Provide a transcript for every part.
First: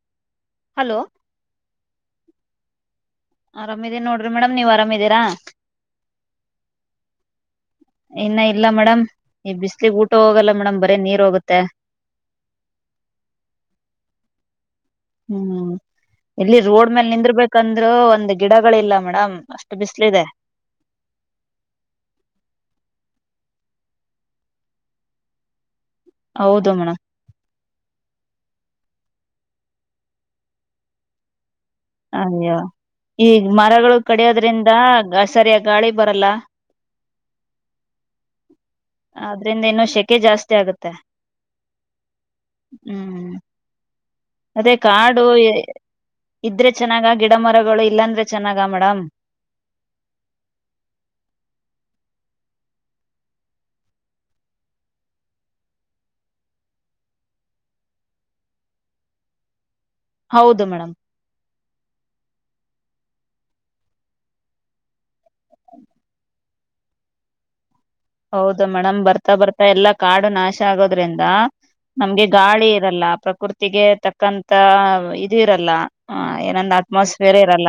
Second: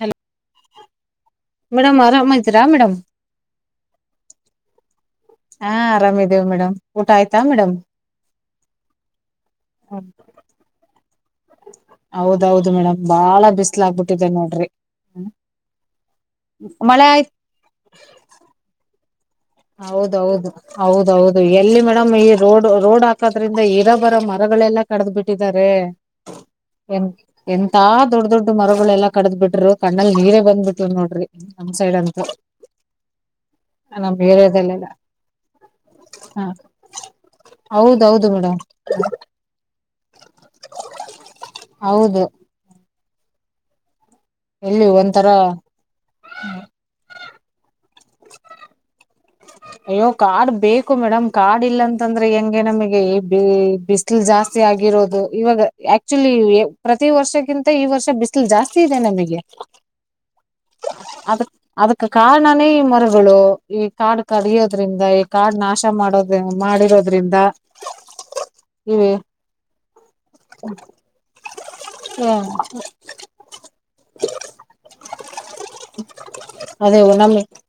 Hello hello madam ಆರಾಮ ಇದ್ದೀರಾ madam ಆರಾಮ ಇದೀನಿ ನೋಡ್ರಿ ಮೇಡಮ್ ನೀವು ಅರಾಮಿದೀರಾ ಹಾ ಆರಾಮ ಇದವ ಮೇಡಮ್ ಊಟ ಆಯ್ತಾ ಮೇಡಮ್ ಇನ್ನ ಇಲ್ಲ ಮೇಡಮ್ ಈ ಬಿಸ್ಲೀಗ್ ಊಟ ಹೋಗಲ್ಲ ಮೇಡಮ್ ಬರೀ ನೀರ್ ಹೋಗುತ್ ಹೌದೌದು ಮೇಡಮ್ ಬಾಳ ಬಿಸ್ಲ ಆಗ್ಬಿಟ್ಟಿದ್ದೆ ನೋಡ್ರಿ ಹ್ಮ್ ಇಲ್ಲಿ ರೋಡ್ ಮಳೆ ಮೇಲೆ ಆಯ್ತ್ ನಿಂದಿರ್ಬೇಕಂದ್ರು ಒಂದ್ ಗಿಡಗಳಿಲ್ಲ ಮೇಡ ಹ ಹೌದೌದು ಹೌದೌದು ಎಲ್ಲಿ ಮೇಡಮ್ ಈ ರೋಡ್ ರೋಡ ಹಾಕದ್ರಿಂದ ಇರಬರ ಮರಗಳೆಲ್ಲಾ ಕಡ್ದ್ ಬಿಟ್ಟಿದ್ದಾರೆ. ಹೌದು ಎ ಮೇಡಮ್ ಎಂತಾ ದೊಡ್ ದೊಡ್ ಮರಗಳೆಲ್ಲ ಕಡದ್ಬಿಟ್ರು ಕಣ್ಣಲ್ ನೀರೇ ಬಂದ್ಬಿಟ್ರು ನೋಡ್ರಿ. ನಮ್ ಸೈಡ್ ಅಂತೂ ಅಯ್ಯ ಈಗ ಮರಗಳು ನಮ್ ಕಡಿಯೋದೆ ರಿಂದ ಏರಿಯಾದಲ್ಲೆಲ್ಲ ಸರಿಯಾಗಿ ಗಾಳಿ ಬರಲ್ಲ. ಹೌದು. ಹೌದು ಮೇಡಮ್. ಶಕೆ ಜಾಸ್ತಿ ಆಗುತ್ತೆ ಹೌದು ಹ್ಮ್. ಅದೇ ಎಲ್ಲಿ ಕಾಡು ಒಂಥರ ಇದ್ರೆ ಚೆನ್ನಾಗ ಗಿಡ ಮರಗಳು ಇಲ್ಲಾಂದ್ರ ಚೆನ್ನಾಗ ಮೇಡಮ್. ಅಯ್ಯೋ ಕಾಡ್ ಬೇಕು ಮೇಡಮ್ ಕಾಡ್ ಇಲ್ಲ ಅಂತಂದ್ರೆ ಹೆಂಗೆ ನಮಗೆ ಬಿಸಿಲು ಜಾಸ್ತಿ ಆಗಿರೋದು ಇವಾಗ ಆಕ್ಚುಲಿ ಪ್ರತಿ ವರ್ಷಕ್ಕಿಂತ ಈ ವರ್ಷ ಬಿಸಿಲು ಜಾಸ್ತಿ ಇದೆ ನಮಗೆ. ಹೌದು ಮೇಡಮ್ ಅದಕ್ ಅದಕ್ಕೆ ಕಾರಣ. ಕಮ್ಮಿ ಮರಗಳು ಈ ಕಾಡು ಕಡಿಯೋದ್ರಿಂದ ಈ ಕಾಡ್ ನಾಶ ಮಾಡೋದ ಮಾಡಿರೋದ್ರಿಂದ. ಹೌದು ಮೇಡಮ್ ಇವೆ ಬರ್ತಾ ಬರ್ತಾ ಎಲ್ಲಾ ಕಾಡು ನಾಶ ಆಗೋದ್ರಿಂದ ನಮ್ಗೆ ಗಾಳಿ ಇರಲ್ಲ ಪ್ರಕೃತಿಗೆ ತಕ್ಕಂತ ಇದು ಇರಲ್ಲ ಏನಂದ ಅದೇ ನಮ್ ಅಟ್ಮಾಸ್ಫಿಯರ್ ಇರಲ್ಲ.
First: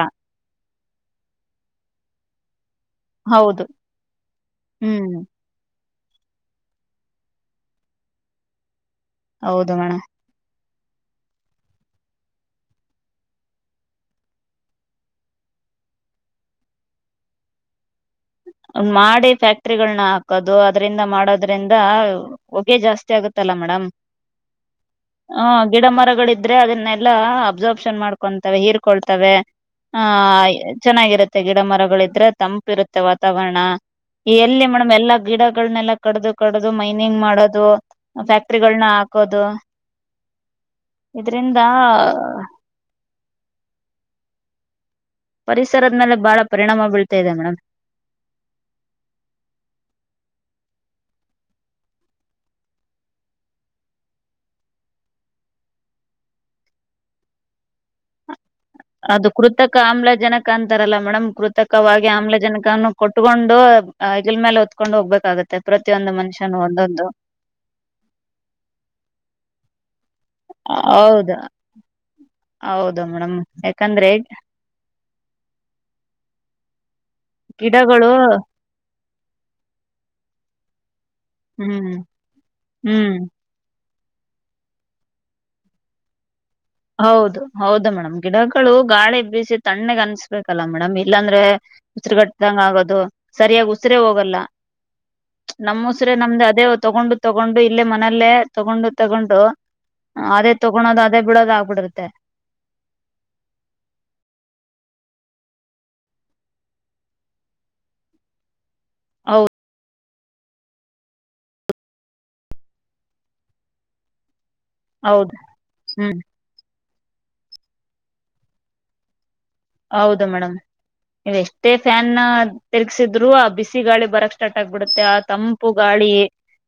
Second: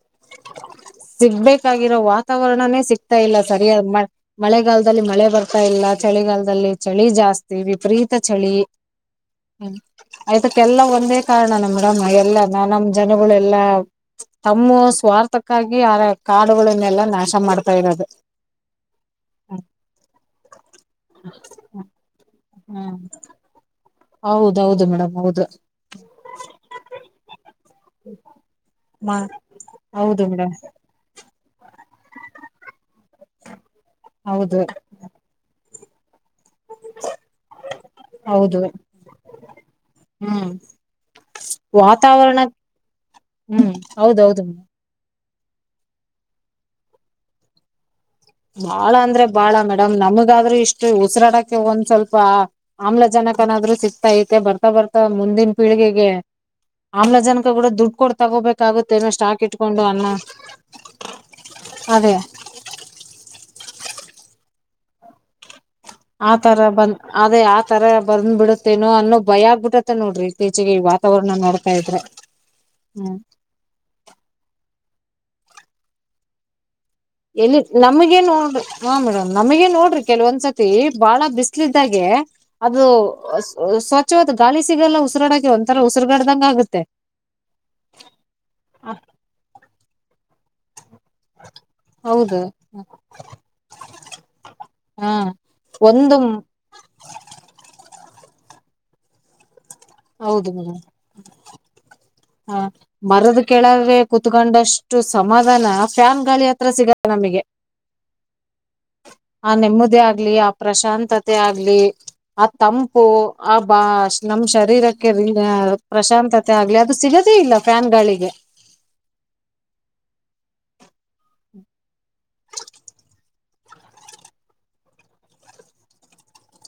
ಸಿಗ್ಬೇಕಾಗಿರೋ ವಾತಾವರಣನೇ ಸಿ ಸಿಗ್ತಾ ಇಲ್ಲ ಹೌದು ಸರಿಯಾದ ಮ ಮಳೆಗಾಲದಲ್ಲಿ ಹ್ಮ್ ಮಳೆ ಬರ್ತಾ ಇಲ್ಲ. ಚಳಿಗಾಲದಲ್ಲಿ ಚಳಿ ಜಾಸ್ತಿ ವಿಪರೀತ ಚಳಿ. ಹೌದು ಹ್ಮ್ ಮೇಡಮ್ ಆಯ್ತ. ಎಲ್ಲ ಒಂದೇ ಕಾರಣನ ಮೇಡಮ್ ಎಲ್ಲ ನ ನಮ್ ಜನಗಳೆಲ್ಲಾ ತಮ್ಮ ಸ್ವಾರ್ಥಕ್ಕಾಗಿ ಆರ ಕಾಡುಗಳನ್ನೆಲ್ಲಾ ನಾಶ ಮಾಡ್ತಾ ಇರೋದು. ಮಾಡಿ ಫ್ಯಾಕ್ಟ್ರಿಗಳನ್ನ ಹಾಕದು ಅದ್ರಿಂದ ಮಾಡೋದ್ರಿಂದ. ಹೊಗೆ ಹ್ಮ್ ಜಾಸ್ತಿ ಆಗುತ್ತಲ್ಲ ಮೇಡಮ್. ಹೌದೌದು ಮೇಡಮ್ ಹೌದು ಹ ಗಿಡ ಮರಗಳಿದ್ರೆ ಅದನ್ನೆಲ್ಲಾ ಅಬ್ಸರ್ಬ್ ಮಾಡ್ಕೊತಾವ ಮಾ ಹೀರ್ಕೊಳ್ತಾವೆ ಆ ಹೌದು ಮೇಡಮ್ ಚೆನ್ನ ತೆ ಗಿಡ ಮರಗಳಿದ್ರೆ ತಂಪಿರುತ್ತೆವ ವಾ ತಾವರಣ. ಹೌದು ಎಲ್ಲಿ ಮೇಡಮ್ ಎಲ್ಲಾ ಗಿಡಗಳನೆಲ್ಲ. ಕಡ್ದು. ಕಡದು ಮೈನಿಂಗ್ ಮಾಡೋದು ಹೌದು ಫ್ಯಾಕ್ಟ್ರಿಗಳನ್ನ ಹಾಕೋದು ಹ್ಮ್ ಇದ್ರಂದ. ವಾತಾವರಣ ಹ್ಮ್ ಹೌದೌದು ಪರಿಸರದ ಮೇಲೆ ಬಾಳ ಪರಿಣಾಮ ಬೀಳ್ತಾ ಇದೆ ಮೇಡಮಂ. ಬಾಳ ಅಂದ್ರೆ ಬಾಳ ಮೇಡಮ್ ನಮಗಾದ್ರೂ ಇಷ್ಟು ಉಸಿರಾಡಕ್ಕೆ ಒಂದ್ ಸ್ವಲ್ಪ ಆಮ್ಲಜನಕನಾದ್ರರು ಸಿಕ್ತಾ ಐತೆ ಬರ್ತಾ ಬರ್ತಾ ಮುಂದಿನ ಪೀಳಿಗೆಗೆ ಆಮ್ಲಜನಕ ಕೂಡ ದುಡ್ಡು ಕೊಡ್ ತಗೋಬೇಕ ಅದು ಕೃತಕ ಆಮ್ಲಜನಕ ಅಂತಾರಲ್ಲ ಮೇಡಮ್ ಕೃತಕವಾಗಿ ಅದೇ ಆಮ್ಲಜನಕನು ಕೊಟ್ಕೊಂಡು ಹೆಗಲ್ ಮೇಲೆ ಹೊತ್ಕೊಂಡು ಹೋಗ್ಬೇಕಾಗತ್ತೆ. ಪ್ರತಿಯೊಂದು ಮನುಷ್ಯನು ಆತರ ಬಂದ್ ಒಂದೊಂದು ಅದೇ ಆತರ ಬಂದ್ ಬಿಡುತ್ತೇನೋ ಅನ್ನೋ ಭಯ ಆಗ್ಬಿಟ್ಟ ನೋಡ್ರಿ. ಇತ್ತೀಚೆಗೆ ಈ ಹೌದ ವಾತಾವರಣ ನೋಡ್ತಾ ಇದ್ರೆ ಹೌದು ಹ್ಮ್ ಮೇಡಮ್ ಯಾಕಂದ್ರೆ. ಎಲ್ಲಿ ಗಿಡಗಳು ನಮಗ ನೋಡ್ರಿ ಹಾ ಮೇಡಮ್ ನಮಗೆ ನೋಡ್ರಿ ಕೆಲವೊಂದ್ಸತಿ. ತೀ. ಬಹಳ ಬಿಸಲು ಹ್ಮ್ ಇದ್ದಾಗೆ ಅದು ಹ್ಮ್ ಸ್ವಚ್ಛ ವಾದ ಗಾಳಿ ಸಿಗಲ್ಲ ಉಸಿರಾಡೋಕೆ ಒಂಥರ ಉಸರು ಕಾಟ್ದಂಗೆ ಆಗ ಹೌದು ಹೌದು ಮೇಡಮ್ ಗಿಡಗಳು ಗಾಳಿ ಬಿಸಿ ತಣ್ಣಗ ಅನ್ ಲ್ಲ ಮೇಡಮ್ ಇಲ್ಲಾಂದ್ರೆ ಹೌದು ಉಸಿರುಗಟ್ಟ್ದಂಗ ಆಗೋದು ಸರಿಯಾಗಿ ಉಸಿರೇ ಹೋಗಲ್ಲ ಹಾ ನಮ್ ಉಸಿರ ಒಂದು ನಮ್ದ ಅದೇ ತಗೊಂಡು ತಗೊಂಡು ಇಲ್ಲೇ ನಲ್ಲೇ ತಗೊಂಡು ತಗೊಂಡು. ಹೌದು ಅದೇ ಮೇಡಮ್ ತೊಗೊಳೊದು ಅದೇ ಬಿಡೋದ ಆಗ್ ಹ ಮರದ ಕೆಳಗೆ ಕೂತ್ಕೊಂಡಷ್ಟ. ಅಷ್ಟು ಸಮಾಧಾನ ಫ್ಯಾನ್ ಗಾಳಿ ಹತ್ರ ಸಿಗಲ್ಲ ನಮಗೆ. ಹಾ ಹೌದು ನೆಮ್ಮದಿ ಆಗ ಆ ಆ ಪ್ರಶಾಂತತೆ ಆಗ್ಲಿ ಆ ತಂಪು ಆ ಬ ನಂ ಶ ಶರೀರಕ್ಕೆ ಹೌದು ಹ್ಮ್ ಪ್ರಶಾಂತತೆ ಆಗ್ಲಿದು ಅದು ಸಿಗದೇ ಇಲ್ಲ ಫ್ಯಾನ್ ಗಾಳಿಗೆ. ಹೌದು ಮೇಡಮ್ ನೀವ್ ಎಷ್ಟೇ ಫ್ಯಾನ್ ತಿರ್ಗಸಿದ್ರು ಆ ಬಿಸಿ ಗಾಳಿ ಬರಕ್ ಸ್ಟಾರ್ಟ್ ಆಗ್ಬಿಡುತ್ತೆ ಆ ತಂಪು ಗಾಳಿ.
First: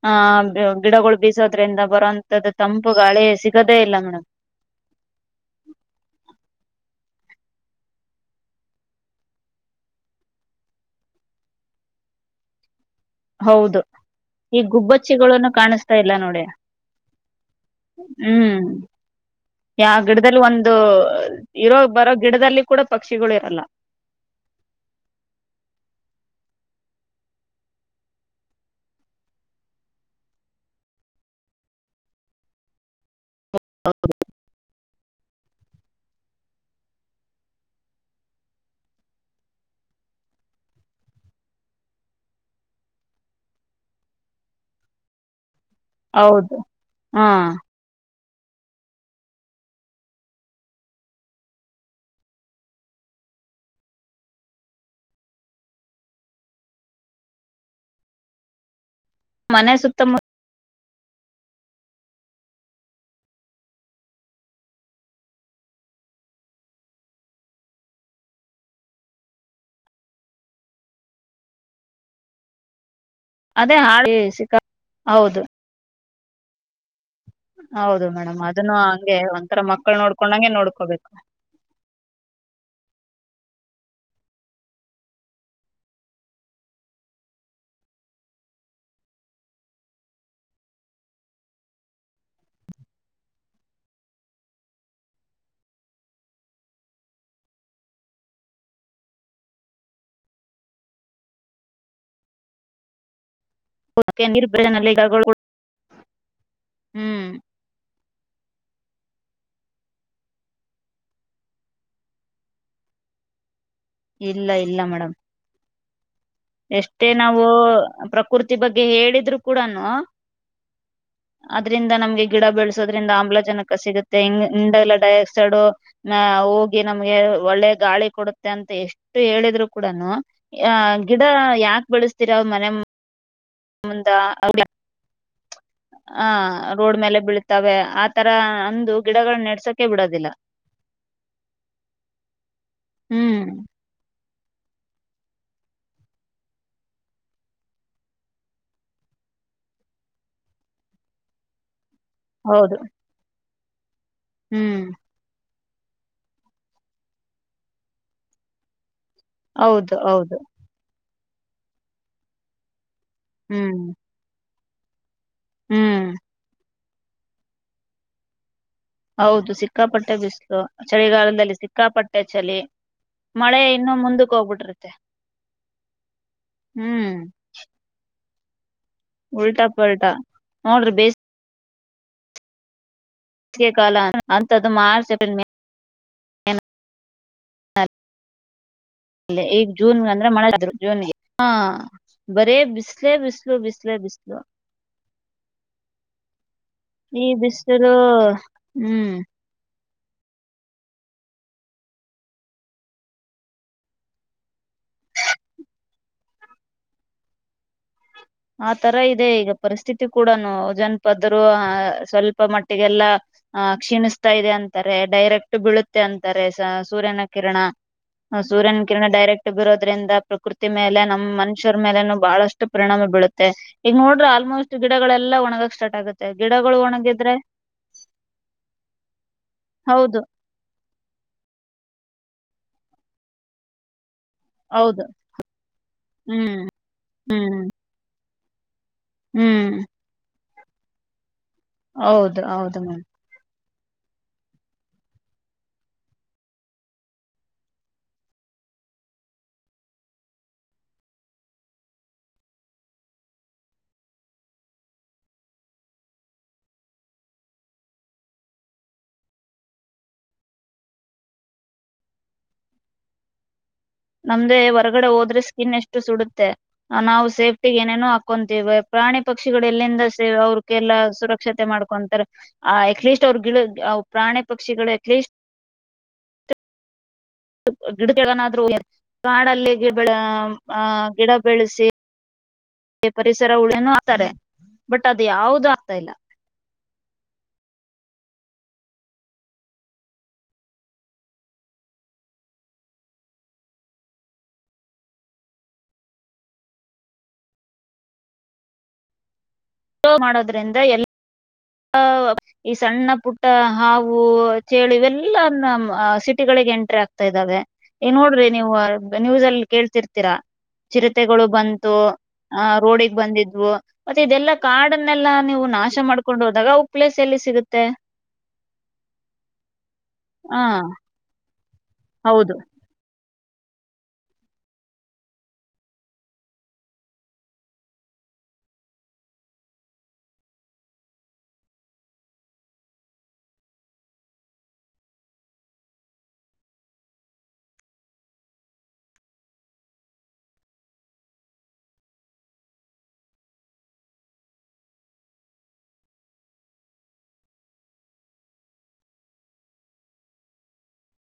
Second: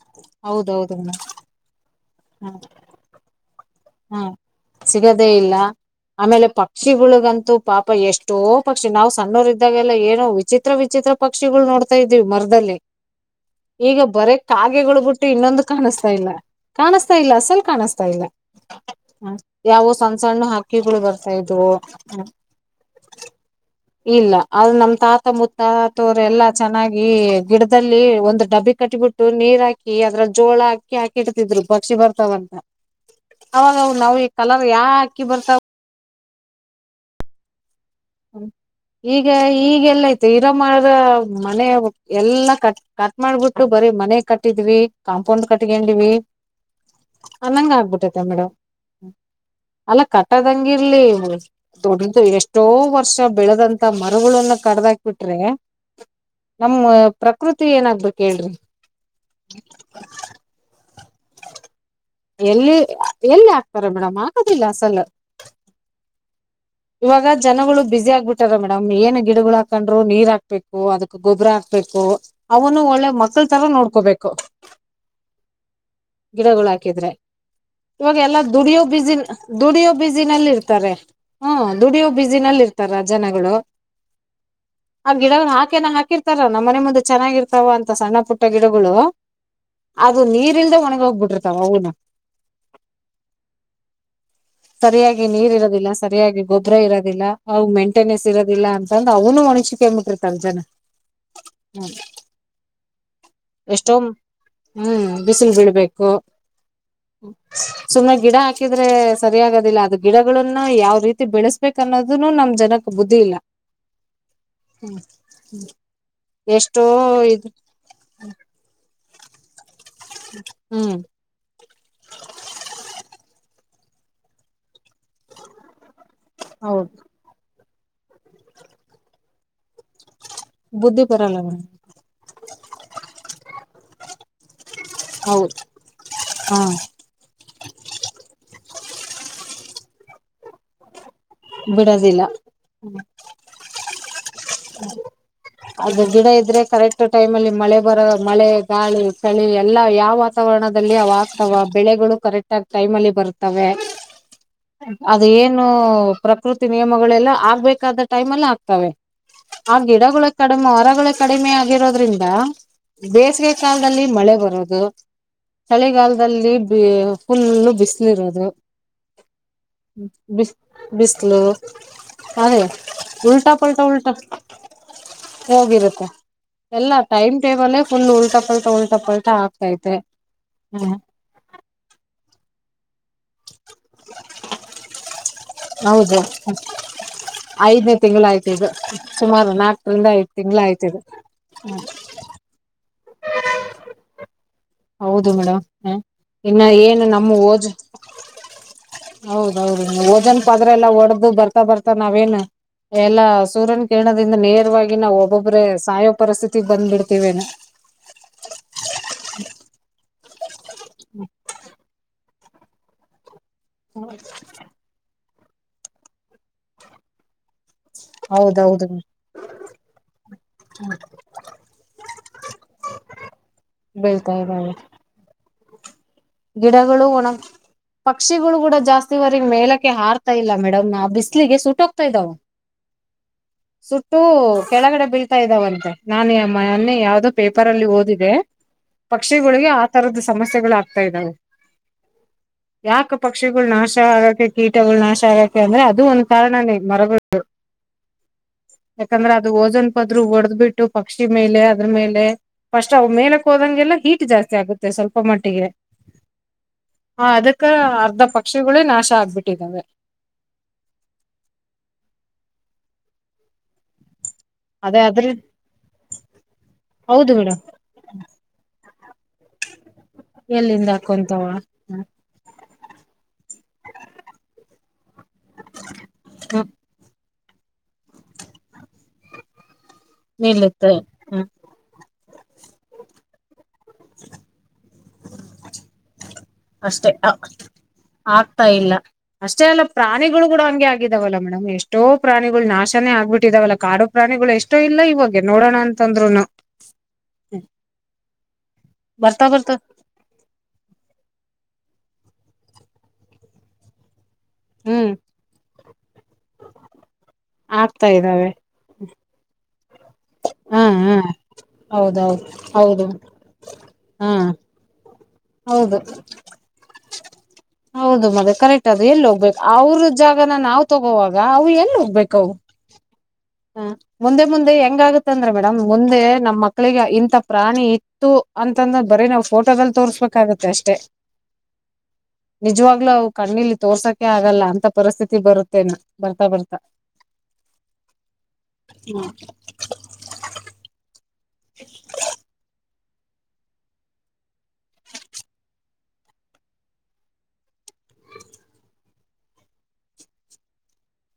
ಹ ಹೌದೌದು ಗಿಡಗಳು ಬೀಸೋದ್ರಿಂದ ಬರುವಂತದ್ದು ಮೇಡಮ್ ತಂಪು ಗಾಳಿ ಸಿಗದೆ ಹಾ ಸಿಗದೇ ಇಲ್ಲ ಆಮೇಲೆ ಪಕ್ಷಿಗಳು. ಗಂತೂ ಪಾಪ ಎಷ್ಟೋ ಪಕ್ಷಿ ನಾವು ಸಣ್ಣರ್ ಇದ್ದಾಗೆಲ್ಲ ಏನೋ ವಿಚಿತ್ರ ವಿಚಿತ್ರ ಪಕ್ಷಿಗಳು ನೋಡ್ತಾ ಇದ್ವಿ ಮರದಲ್ಲಿ. ಹೌದು ಈಗ ಬರೇ ಈ ಕಾಗೆಗಳು ಬಿಟ್ಟು ಗುಬ್ಬಚ್ಚಿಗಳನ್ನು ಇನ್ನೊಂದು ಕಾಣಿಸ್ತಾ ಇಲ್ಲ ನೋಡಿ ಕಾಣಸ್ತಾ ಇಲ್ಲ ಅಸಲ್ ಕಾಣಿಸ್ತಾ ಇಲ್ಲ. ಹ್ಮ್ ಯಾವೋ ಯಾವ ಸಣ್ಣ ಗಿಡದಲ್ಲಿ ಸಣ್ಣ ಒಂದು ಹಾಕ್ಕಿಗಳು ಬರ್ತಾ ಇದ್ವು ಇರೋ ಬರೋ ಗಿಡದಲ್ಲಿ ಕೂಡ ಪಕ್ಷಿಗಳು ಇರಲ್ಲ ಇಲ್ಲ ಆದ್ರ ನಮ ತಾತ ಮುತ್ತಾತವ್ರ ಎಲ್ಲಾ ಚೆನ್ನಾಗಿ ಈ ಗಿಡದಲ್ಲಿ ಒಂದು ಡಬ್ಬಿ ಕಟ್ಟಿಬಿಟ್ಟು ನೀರ್ ಹಾಕಿ ಅದ್ರ ಜೋಳ ಹಾಕಿ ಹಾಕಿಡ್ತಿದ್ರು ಪಕ್ಷಿ ಬರ್ತಾವಂತ. ಅವಾಗ ನಾವ ಈ ಕಲರ್ ಯಾ ಅಕ್ಕಿ ಬರ್ತಾವ. ಈಗ ಈಗೆಲೈತಿ ಇರಮರ ಮನೆ ಎಲ್ಲಾ ಕಟ್ ಕಟ್ ಮಾಡ್ಬಿಟ್ಟು ಬರೀ ಮನೆ ಕಟ್ಟಿದ್ವಿ ಕಾಂಪೌಂಡ್. ಕಟ್ಗಂಡಿವಿ ಹೌದು ಹಾ ಅನ್ನಂಗ ಆಗ್ಬಿಟ್ಟತಿ. ಮೇಡಮ್ ಅಲ್ಲ ಕಟ್ಟದಂಗಿ ಇರ್ಲಿ ದೊಡ್ಡ ಎಷ್ಟೋ ವರ್ ವರ್ಷ ಬೆಳೆದಂತ ಮರಗಳನ್ನ ಕಡದ ಹಾಕ್ ಬಿಟ್ರೆ ನಮ್ಮ ಪ್ರಕೃತಿ ಏನಗ್ಬೇಕು ಹೇಳ್ರಿ. ಮನೆ ಸುತ್ತಮುತ್ತ. ಎಲ್ಲಿ ಎಲ್ಲಿ ಹಾಕ್ತಾರ ಮೇಡಮ್ ಹಾಕದಿಲ್ಲ ಅಸಲ. ಇವಾಗ ಜನಗಳು ಬ್ಯುಸಿ ಆಗ್ಬಿಟ್ಟಾರ ಮೇಡಮ್ ಏನ್ ಗಿಡಗಳು ಹಾಕಂಡ್ರು ನೀರ್ ಹಾಕ್ಬೇಕು ಅದಕ್ ಗೊಬ್ಬರ ಹಾಕ್ಬೇಕು ಅವನು ಒಳ್ಳೆ ಮ ಅದೇ ಹಾ ಸಿ ಹೌದು. ಗಿಡಗಳು ಹಾಕಿದ್ರೆ. ಹೌದು ಇವಾಗ ಎಲ್ಲಾ ಮೇಡಮ್ ಅದನ್ನು ದುಡಿಯೋ ಬಿಸಿ ಹಂಗೆ ಒಂಥರ ಮಕ್ಕಳ ನೋಡ್ಕೊಂಡಂಗೆ ನೋಡ್ಕೋಬೇಕು. ಹ್ಮ ದುಡಿಯೋ ಬ್ಯುಸಿನಲ್ಲಿ ಇರ್ತಾರ ಜನಗಳು ಆ ಗಿಡಗಳು ಹಾಕೆನ ಹಾಕಿರ್ತಾರ ನಮ್ ಮನೆ ಮುಂದೆ ಚೆನ್ನಾಗಿರ್ತಾವ ಅಂತ ಸಣ್ಣ ಪುಟ್ಟ ಗಿಡಗಳು ಅದು ನೀರಿ ಇಲ್ದೆ ಒಣಗಿ ಹೋಗಬಿಟ್ಟಿರ್ತಾವ ಅವುನೂ ಸರಿಯಾಗಿ ನೀರ್ ಇರೋದಿಲ್ಲ. ಸರಿಯಾಗಿ ಗೊಬ್ರ ಇರೋದಿಲ್ಲ ಅವ್ ಮೇಂಟೆನೆನ್ಸ್ ಇರೋದಿಲ್ಲ ಅಂತಂದ ಅವನು ಒಣಚಿಕೇಬಿಟ್ಟಿರ್ತಾರ ಜನ. ಎಷ್ಟೋ ಅಕೆ ನೀರ್ ಬೆನಲ್ಲಿ ಹ್ಮ್ ಗಿಡಗಳು ಬಿಸಿಲು ಬೀಳ್ಬೇಕು ಹ್ಮ್ ಸುಮ್ಮನೆ ಗಿಡ ಹಾಕಿ. ಹಾಕಿದ್ರೆ ಸರಿ ಆಗೋದಿಲ್ಲ ಅದು ಗಿಡಗಳನ್ನ ಯಾವ ರೀತಿ ಬೆಳೆಸ್ಬೇಕು ಅನ್ನೋದನು ನಮ್ ಜನಕ್ ಬುದ್ಧಿ ಇಲ್ಲ. ಇಲ್ಲ ಇಲ್ಲ ಮೇಡಮ್ ಎಷ್ಟೋ ಎಷ್ಟೇ ನಾವು ಇದು ಪ್ರಕೃತಿ ಬಗ್ಗೆ ಹೇಳಿದ ಕೂಡನು ಹ್ಮ್ ಅದ್ರಿಂದ ನಮ್ಗೆ ಗಿಡ ಬೆಳೆಸೋದ್ರಿಂದ ಆಮ್ಲಜನಕ ಸಿಗುತ್ತೆ ಹ ಡೈಆಕ್ಸೈಡ್ ಹೋಗಿ ಹೌದು ನಮ್ಗೆ ಒಳ್ಳೆ ಗಾಳಿ ಕೊಡುತ್ತೆ ಅಂತ ಎಷ್ಟು ಹೇಳಿದ್ರು ಕೂಡನು ಆ ಬುದ್ಧಿ ಗಿಡ ಬರಲ್ಲ ಮೇಡಂ ಯಾಕ ಬೆಳಸ್ತಿರ ಅವ್ ಮನೆ ಮುಂದ ಹೌದು ಹ ಹಾ ರೋಡ್ ಮೇಲೆ ಬೀಳತವೆ ಆತರ ಅಂದು ಗಿಡಗಳು ನಡ್ಸೋಕೆ ಬಿಡೋದಿಲ್ಲ ಬಿಡದಿಲ್ಲ ಹ್ಮ್ ಅದು ಗಿಡ ಇದ್ರೆ ಕರೆಕ್ಟ್ ಟೈಮ್ ಅಲ್ಲಿ ಮಳೆ ಬರ ಮಳೆ ಗಾಳಿ ಚಳಿ ಎಲ್ಲಾ ಯಾವ ವಾತಾವರಣದಲ್ಲಿ ಅವಾಗತವ ಬೆಳೆಗಳು ಕರೆಕ್ಟ್ ಆಗ ಹೌದು ಟೈಮ್ ಅಲ್ಲಿ ಬರುತ್ತೆ ತವೇ ಹ್ಮ್ ಅದೇ ನು ಪ್ರಕೃತಿ ನಿಯಮಗಳೆಲ್ಲ ಆಗ್ಬೇಕಾದ ಟೈಮ್ಲ್ಲ ಆಗ್ತವೆ ಆ ಹೌದು ಗಿಡಗಳ ಹೌದು ಕಡಮೆ ಮರಗಳ ಕಡಿಮೆ ಆಗಿರೋದ್ರಿಂದ ಬೇಸಿಗೆ ಹ್ಮ್ ಕಾಲದಲ್ಲಿ ಮಳೆ ಬರೋದು ಹ ಹ್ಮ್ ಚಳಿಗಾಲದಲ್ಲಿ ಫುಲ್ ಬಿಸಿಲಿ ಇರೋದು ಹೌದು ಸಿಕ್ಕಾಪಟ್ಟೆ ಬಿಸಿಲು ಬಿಸ್ಲು ಚಳಿಗಾಲದಲ್ಲಿ ಸಿಕ್ಕಾಪಟ್ಟೆ ಹೂ ಚಳಿ ಉಲ್ಟಾ ಮಳೆ ಪಲ್ಟಾ ಇನ್ನೂ ಉಲ್ಟ ಮುಂದಕ್ ಹೋಗ್ಬಿಟ್ಟಿರುತ್ತೆ ಹೋಗಿರುತ್ತೆ ಎಲ್ಲ ಹ್ಮ್ ಟೈಮ್ ಟೇಬಲೇ ಫುಲ್ ಉಲ್ಲಟ ಪಲ್ಲಟ ಉಲ್ಟಾ ಪಲ್ಟಾ ನೋಡ್ರಿ ಬೇಸ್ ಕಾಲ ಅಂತ್ದು ಮಾರ್ಚ್ಏಪ್ರಿಲ್ ಹೌದು ಐದನೇ ತಿಂಗಳ ಆಯ್ತು ಇದು ಸುಮಾರು ಈ ಜನ್ ನಾಲ್ಕರಿಂದ ಐದ್ ತಿಂಗಳ ಆಯ್ತು ಇದು ಅಂದ್ರೆನ್ ಬರಿ ಬಿಸಿಲು ಬಿಸ್ಲೇ ಬಿಸ್ಲು ಬಿಸಲೆ ಬಿಸ್ಲು ಹೌದು ಮೇಡಮ್ ಹಾ ಇನ್ನು ಏನು ಈ ನಮ್ಮ ಓಜ ಬಿಸಿಲು ಹ್ಮ್ ಹೌದೌದು ಇನ್ನುಓ ಓಜೋನ ಪದ್ರ ಎಲ್ಲಾ ಒಡ್ದ ಬರ್ತಾ ಬರ್ತಾ ನಾವೇನ್ ಎಲ್ಲಾ ಸೂರ್ಯನ ಕಿರಣೋದಿಂದ ನೇರವಾಗಿ ನಾವ್ ಒಬ್ಬೊಬ್ರೆ ಸಾಯೋ ಪರಿಸ್ಥಿತಿ ಬಂದ್ಬಿಡ್ತಿವೇನ. ಆ ತರ ಇದೆ ಈಗ ಪರಿಸ್ಥಿತಿ ಕೂಡನು ಜನಪದರು ಸ್ವಲ್ಪ ಅಪ್ಪ ಮಟ್ಟಿಗೆಲ್ಲ. ಹ ಕ್ಷೀಣಿಸ್ತಾ ಇದೆ ಅಂತಾರೆ ಡೈರೆಕ್ಟ್. ಷ್ಟು ಬೀಳುತ್ತೆ ಅಂತಾರೆ ಸೂರ್ಯನ ಕಿರಣ. ಸೂರ್ಯನ ಹೌದೌದು ಕಿರಣ ಡೈರೆಕ್ಟ್ ಬಿರೋದ್ರಿಂದ ಪ್ರಕೃತಿ ಮೇಲೆ ನಮ್ ಮನುಷ್ಯರ ಮೇಲೆನು ಬಹಳಷ್ಟು ಪರಿಣಾಮ ಬೀಳುತ್ ಈಗ ನೋಡ್ರೆ ಬೀಳ್ತಾ ಇದ್ದಾವೆ ಆಲ್ಮೋಸ್ಟ್ ಗಿಡಗಳೆಲ್ಲ ಒಣಗಾಕ ಸ್ಟಾರ್ಟ್ ಸ್ಟಾರ್ಟ್ ಆಗುತ್ ಗಿಡಗಳು ಒಣ ಪಕ್ಷಿಗಳು ಕೂಡ ಜಾಸ್ತಿವರೆಗ್ ಮೇಲಕ್ಕೆ ಹೌದು ಹಾರ್ತಾ ಇಲ್ಲ ಮೇಡಮ್ ಆ ಬಿಸಲಿಗೆ ಸುಟೋಗ್ ಹೋಗತಿದಾವು ಸುಟ್ ಸುಟ್ಟು ಹೌದು ಕೆಳಗಡೆ ಬೀಳ್ತಾ ಇದ್ದಾವಂತೆ ನಾನು ಹ್ಮ್ ಮೊನ್ನೆ ಯಾವ್ದೋ ಹ್ಮ್ ಪೇಪರ್ ಅಲ್ಲಿ ಓದಿದೆ. ಪಕ್ಷಿಗಳಿಗೆ ಹ್ಮ್ ಆ ತರದ ಸಮಸ್ ಸೆಗಳು ಆಗ್ ಆಗ್ತಾ ಇದ್ದಾವೆ. ಹೌದು ಹೌದು ಮ್ಯಾಮ್. ಅವುಗಳು ನಾಶ ಆಗಕೆ ಕೀಟಗಳು ನಾಶ ಆಗಕೆ ಅಂದ್ರೆ ಅದು ಒಂದ್ ಕಾರಣನೇ ಮರಗಳು ಯಾಕಂದ್ರೆ ಅದು ಓಜನ್ ಪದ್ರರು ಒಡೆದ್ ಬಿಟ್ಟು ಪಕ್ಷಿ ಮೇಲೆ ಅದ್ರ ಮೇಲೆ ಫಸ್ಟ್ ಅವು ಮೇಲಕ್ ಹೋದಂಗೆಲ್ಲ ಹೀಟ್ ಜಾಸ್ತಿ ಆಗುತ್ತೆ ಸ್ವಲ್ಪ ಮಟ್ಟಿಗೆ. ಹ ಅದಕ್ಕ ಅರ್ಧ ಪಕ್ಷಿಗಳೇ ನಾಶ ಆಗ್ಬಿಟ್ಟಿದ್ದಾವೆ. ನಮ್ದೇ ಅದೇ ಹೊರಗಡೆ ಅದ್ರ ಹೋದ್ರೆ ಸ್ಕಿನ್ ಎಷ್ಟು ಸುಡುತ್ತೆ ನಾವು ಹೌದು ಮೇಡಮ್ ಸೇಫ್ಟಿಗೆ ಏನೇನೋ ಹಾಕೊಂತೀವಿ ಪ್ರಾಣಿ ಪಕ್ಷಿಗಳು ಎಲ್ಲಿಂದ ಸೇ ಎಲ್ಲಿಂದ ಅವರಿಗೆಲ್ಲ ಹಾಕೊಂತಾವ ಸುರಕ್ಷತೆ ಹ್ಮ ಮಾಡ್ಕೊಂತಾರೆ. ಹ ಅಟ್ಲಿಸ್ಟ್. [unintelligible] ಪ್ರಾಣಿ ಪಕ್ಷಿಗಳು ಅಟ್ಲೀಸ್ಟ. ಗಿಡಕೆನಾದ್ರು ಕಾಡಲ್ಲಿ. ಹ ಹ್ಮ್ ಗಿಡ ಬೆಳಸಿ. ಪರಿಸರ. ಅಂತಾರೆ ಬಟ್ ಅದು ಯಾವದು ಆಗ್ತಾ ಇಲ್ಲ. ಅಷ್ಟೇ ಆಗ್ತಾ ಇಲ್ಲ ಅಷ್ಟೇ ಅಲ್ಲ ಪ್ರಾಣಿಗಳು ಕೂಡ ಹಂಗೆ ಆಗಿದಾವಲ್ಲ ಮೇಡಮ್ ಎಷ್ಟೋ ಪ್ರಾಣಿಗಳು ನಾಶನೇ ಆಗ್ಬಿಟ್ಟಿದಾವಲ್ಲ ಕಾಡು ಪ್ರಾಣಿಗಳು ಎಷ್ಟೋ ಇಲ್ಲ ಇವಾಗೆ ನೋಡೋಣ ಅಂತಂದ್ರುನು. ಬರ್ತಾ ಸ್ಲೋ ಮಾಡೋದ್ರಿಂದ ಎಲ್ಲ. ಈ ಸಣ್ಣ ಪುಟ್ಟ ಹಾವು. ಓ ಚೇಳ ಹ್ಮ್ ಇವೆಲ್ಲಾ ನಮ ಸಿಟಿಗಳಿಗೆ ಎ ಟ್ರಕ್. ಅಗ್ತಾ ಇದಾವೆ ಆಗ್ತಾ ಏ ನೋಡ್ರಿ ಇದ್ದಾವೆ ನೀವು ನ್ಯೂಸ್ ಅಲ್ಲಿ. ಕೇಳ್ತಿರ್ ಹಾ ಹಾ ಚಿರತೆಗಳು ಬಂತು ಹೌದೌದು ಹೌದು ರೋಡಿಗೆ ಬಂದಿದ್ವು ಮತ್ತೆ ಹಾ ಇದೆಲ್ಲ ಕಾಡಲ್ಲಿ. ಎಲ್ಲ ನೀವು ನಾಶ ಹೌದು ಮಾಡ್ ಹೌದು? ಮದ ಕರೆಕ್ಟ್, ಅದು ಎಲ್ಲಿ ಹೋಗ್ಬೇಕು ಅವ್ರ ಜಾಗನ, ಹಾ ನಾವ್ ತಗೋವಾಗ? [inaudible] ಉುಯಲ್.. [inaudible] ಹೋಗ್ಬೇಕು? [inaudible] ಹೌದು ಹ ಮುಂದೆ, ಮುಂದೆ, ಹೆಂಗಾಗತ್ತಂದ್ರ ಮೇಡಮ್ ಮುಂದೆ. ನಮ್ ಮಕ್ಕಳಿಗೆ, ಇಂತ ಪ್ರಾಣಿ, ಇತ್ತು ಅಂತಂದ್ರ ಬರೀ ನಾವ್ ಪೇಟೋಲ್ ತೋರ್ಸ್ಬೇಕಾಗತ್ತೆ, ಅಷ್ಟೆ ನಿಜವಾಗ್ಲುೂ ಅವು ಕಣ್ಣಿಲಿ ತೋರ್ಸಕೆ ಆಗಲ್ಲ ಅಂತ ಪರಿಸ್ಥಿತಿ ಬರುತ್ತೇನ್ ಬರ್ತಾ, ಬರ್ತಾ. [unintelligible] ಹ್ಮ್. [inaudible] [inaudible]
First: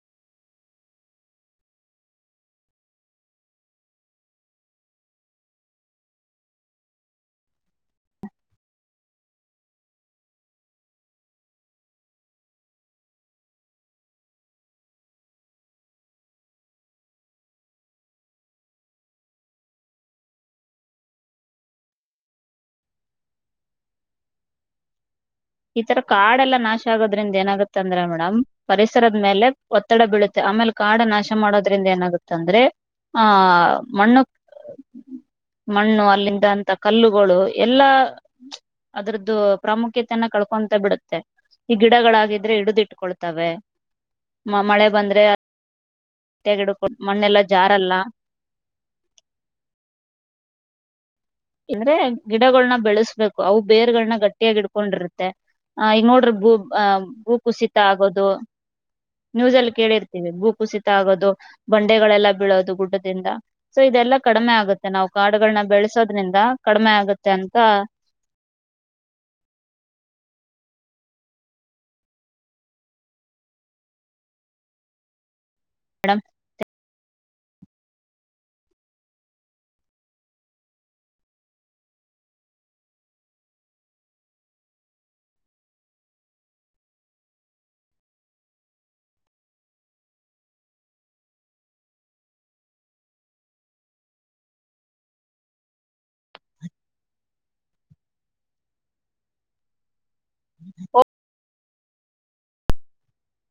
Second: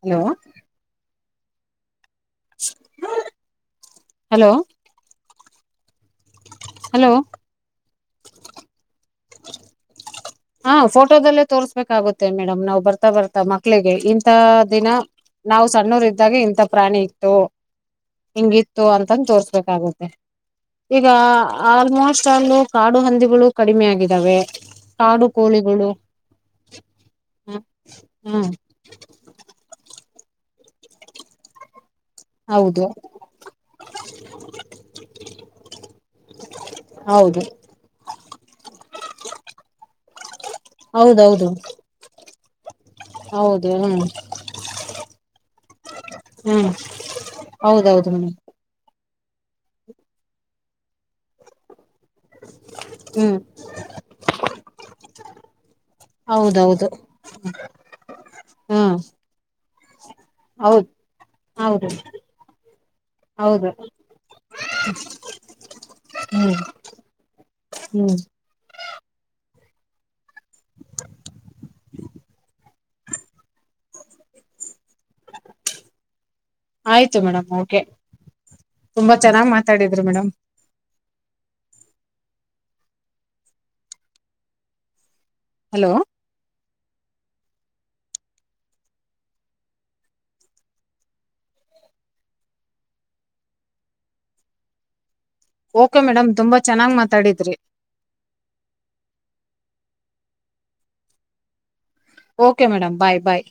ಹಲೋ? ! [inaudible] Hello!.. hello! [inaudible] ಹಾ, ಫೋಟೋದಲ್ಲೇ ತೋರ್ಸ್ಬೇಕಾಗುತ್ತೆ ಮೇಡಮ್. ನಾವ್ ಬರ್ತಾ, ಬರ್ತಾ, ಮಕ್ಳಿಗೆ ಇಂತಥ ದಿನ. ನಾವ್ ಸಣ್ಣೂರ್ ಇದ್ದಾಗ ಇಂಥ ಪ್ರಾಣಿ ಇತ್ತು ಹಿಂಗಿತ್ತು ಅಂತಂದು, ತೋರ್ಸ್ಬೇಕಾಗುತ್ತೆ. ಈಗ ಆಲ್ಮೋಸ್ಟ್ ಅೂ ಕಾಡು ಹಂದಿಗಳು ಕಡಿಮೆ ಆಗಿದಾವೆ. [unintelligible] ಆಾಡು.. [inaudible] ಈ, ತರ ಕಾಡೆ ಎಲ್ಲಾ ನಾಶ. ಆಗೋದ್ರಿಂದ ಹ್ಮ ಏನಾಗತ್ತ ಅಂದ್ರೆ ಮೇಡಮ್. ಹ್ಮ್ ಪರಿಸರದ, ಮೇಲೆ ಒ? [inaudible] ಒತ್ತಡ, ಬೀಳುತ್ತೆ. ಆಮೇಲೆ ಕಾಡಾಶ ಮಾಡೋದ್ರಿಂದ ಏನಾಗುತ್ತೆ. [inaudible] ಆ ತಂದ್ರೆ ಹೌದು ಆಹ. ಮಣ್ಣು, ಮಣ್ಣು ಅಲ್ಲಿಂದಂತ ಕಲ್ಲುಗಳು ಹೌದು ಎಲ್ಲಾ? [inaudible] ಅದ್ರದ್ದು, ಪ್ರಾಮುಖ್ಯತೆ. [inaudible] [inaudible] ಅಂತ, ಬಿಡುತ್ತೆ ಹೌದೌದು ಈ ಗಿಡಗಳಾಗ? [inaudible] ಎಡು. [inaudible] ತ, ಹೌದು ಹ್ಮ್ ಮಳೆ ಬಂದ್ರೆ. [inaudible] ಹ್ಮ್ ತಗಡು, ಕೊಡ್, ಮಣ್ಣೆಲ್ಲ, ಜರಾಲಾ.. [inaudible] ಹೌದೌದು ಮೇಡಮ್ ಅಂದ್ರೆ, ಗಿಡಗಳನ್ನ? ಹ್ಮ್ ಬೆಳೆಸ್ಬೇಕು, ಅವು ಬೇರ್ಗಳನ್ನ ಗಟ್ಟಿಯಾಗಿ. [inaudible] ಕೊಡು ಇರುತ್ತೆ.. [inaudible] ಆ, ಈಗ ನೋಡ್ರೆ. ಭೂ, ಹೌದೌದು ಭೂ, ಕುಸಿತ ಆಗೋದು ಹ್ಮ್ ನ್ಯೂಸ್ಲ್ಲಿ.? [inaudible] ಕೇಳ ಇರು? [inaudible] ಭೂ, ಕುುಸಿತ ಹೌದು ಆಗೋದು ಹೌದು ಬಂಡೆಗಳೆಲ್ಲ, ಬೀಳೋದು, ಗುಡ್ಡದಿಂದ, ಹೌದು ಸೊ ಇದೆಲ್ಲಾ ಕಡಿಮೆ ಆಗುತ್ತೆ. ನಾವು ಕಾಡುಗಳನ್ನ ಬೆಳೆಸೋದು? [unintelligible] ಹ್ಮ್ ಕಡಿಮೆ ಆಗುತ್ತೆ ಅಂತ ಹ್ಮ್ ಮೇಡಮ ಮೇಡ್ ತುಂಬಾ ಚೆನ್ನಾಗ್ ಮಾತಾಡಿದ್ರಿ ಮೇಡಮ್ ಹಲೋ ಓಕೆ ಮೇಡಮ್ ತುಂಬಾ ಚೆನ್ನಾಗ್ ಮಾತಾಡಿದ್ರಿ ಹ okay madam bye bye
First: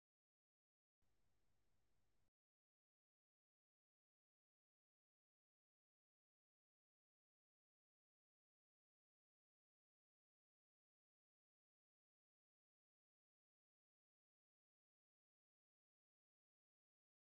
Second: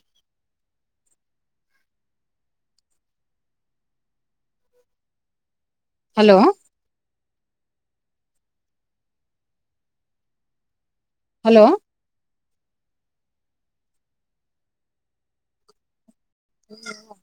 hello hello ಹ್ಮ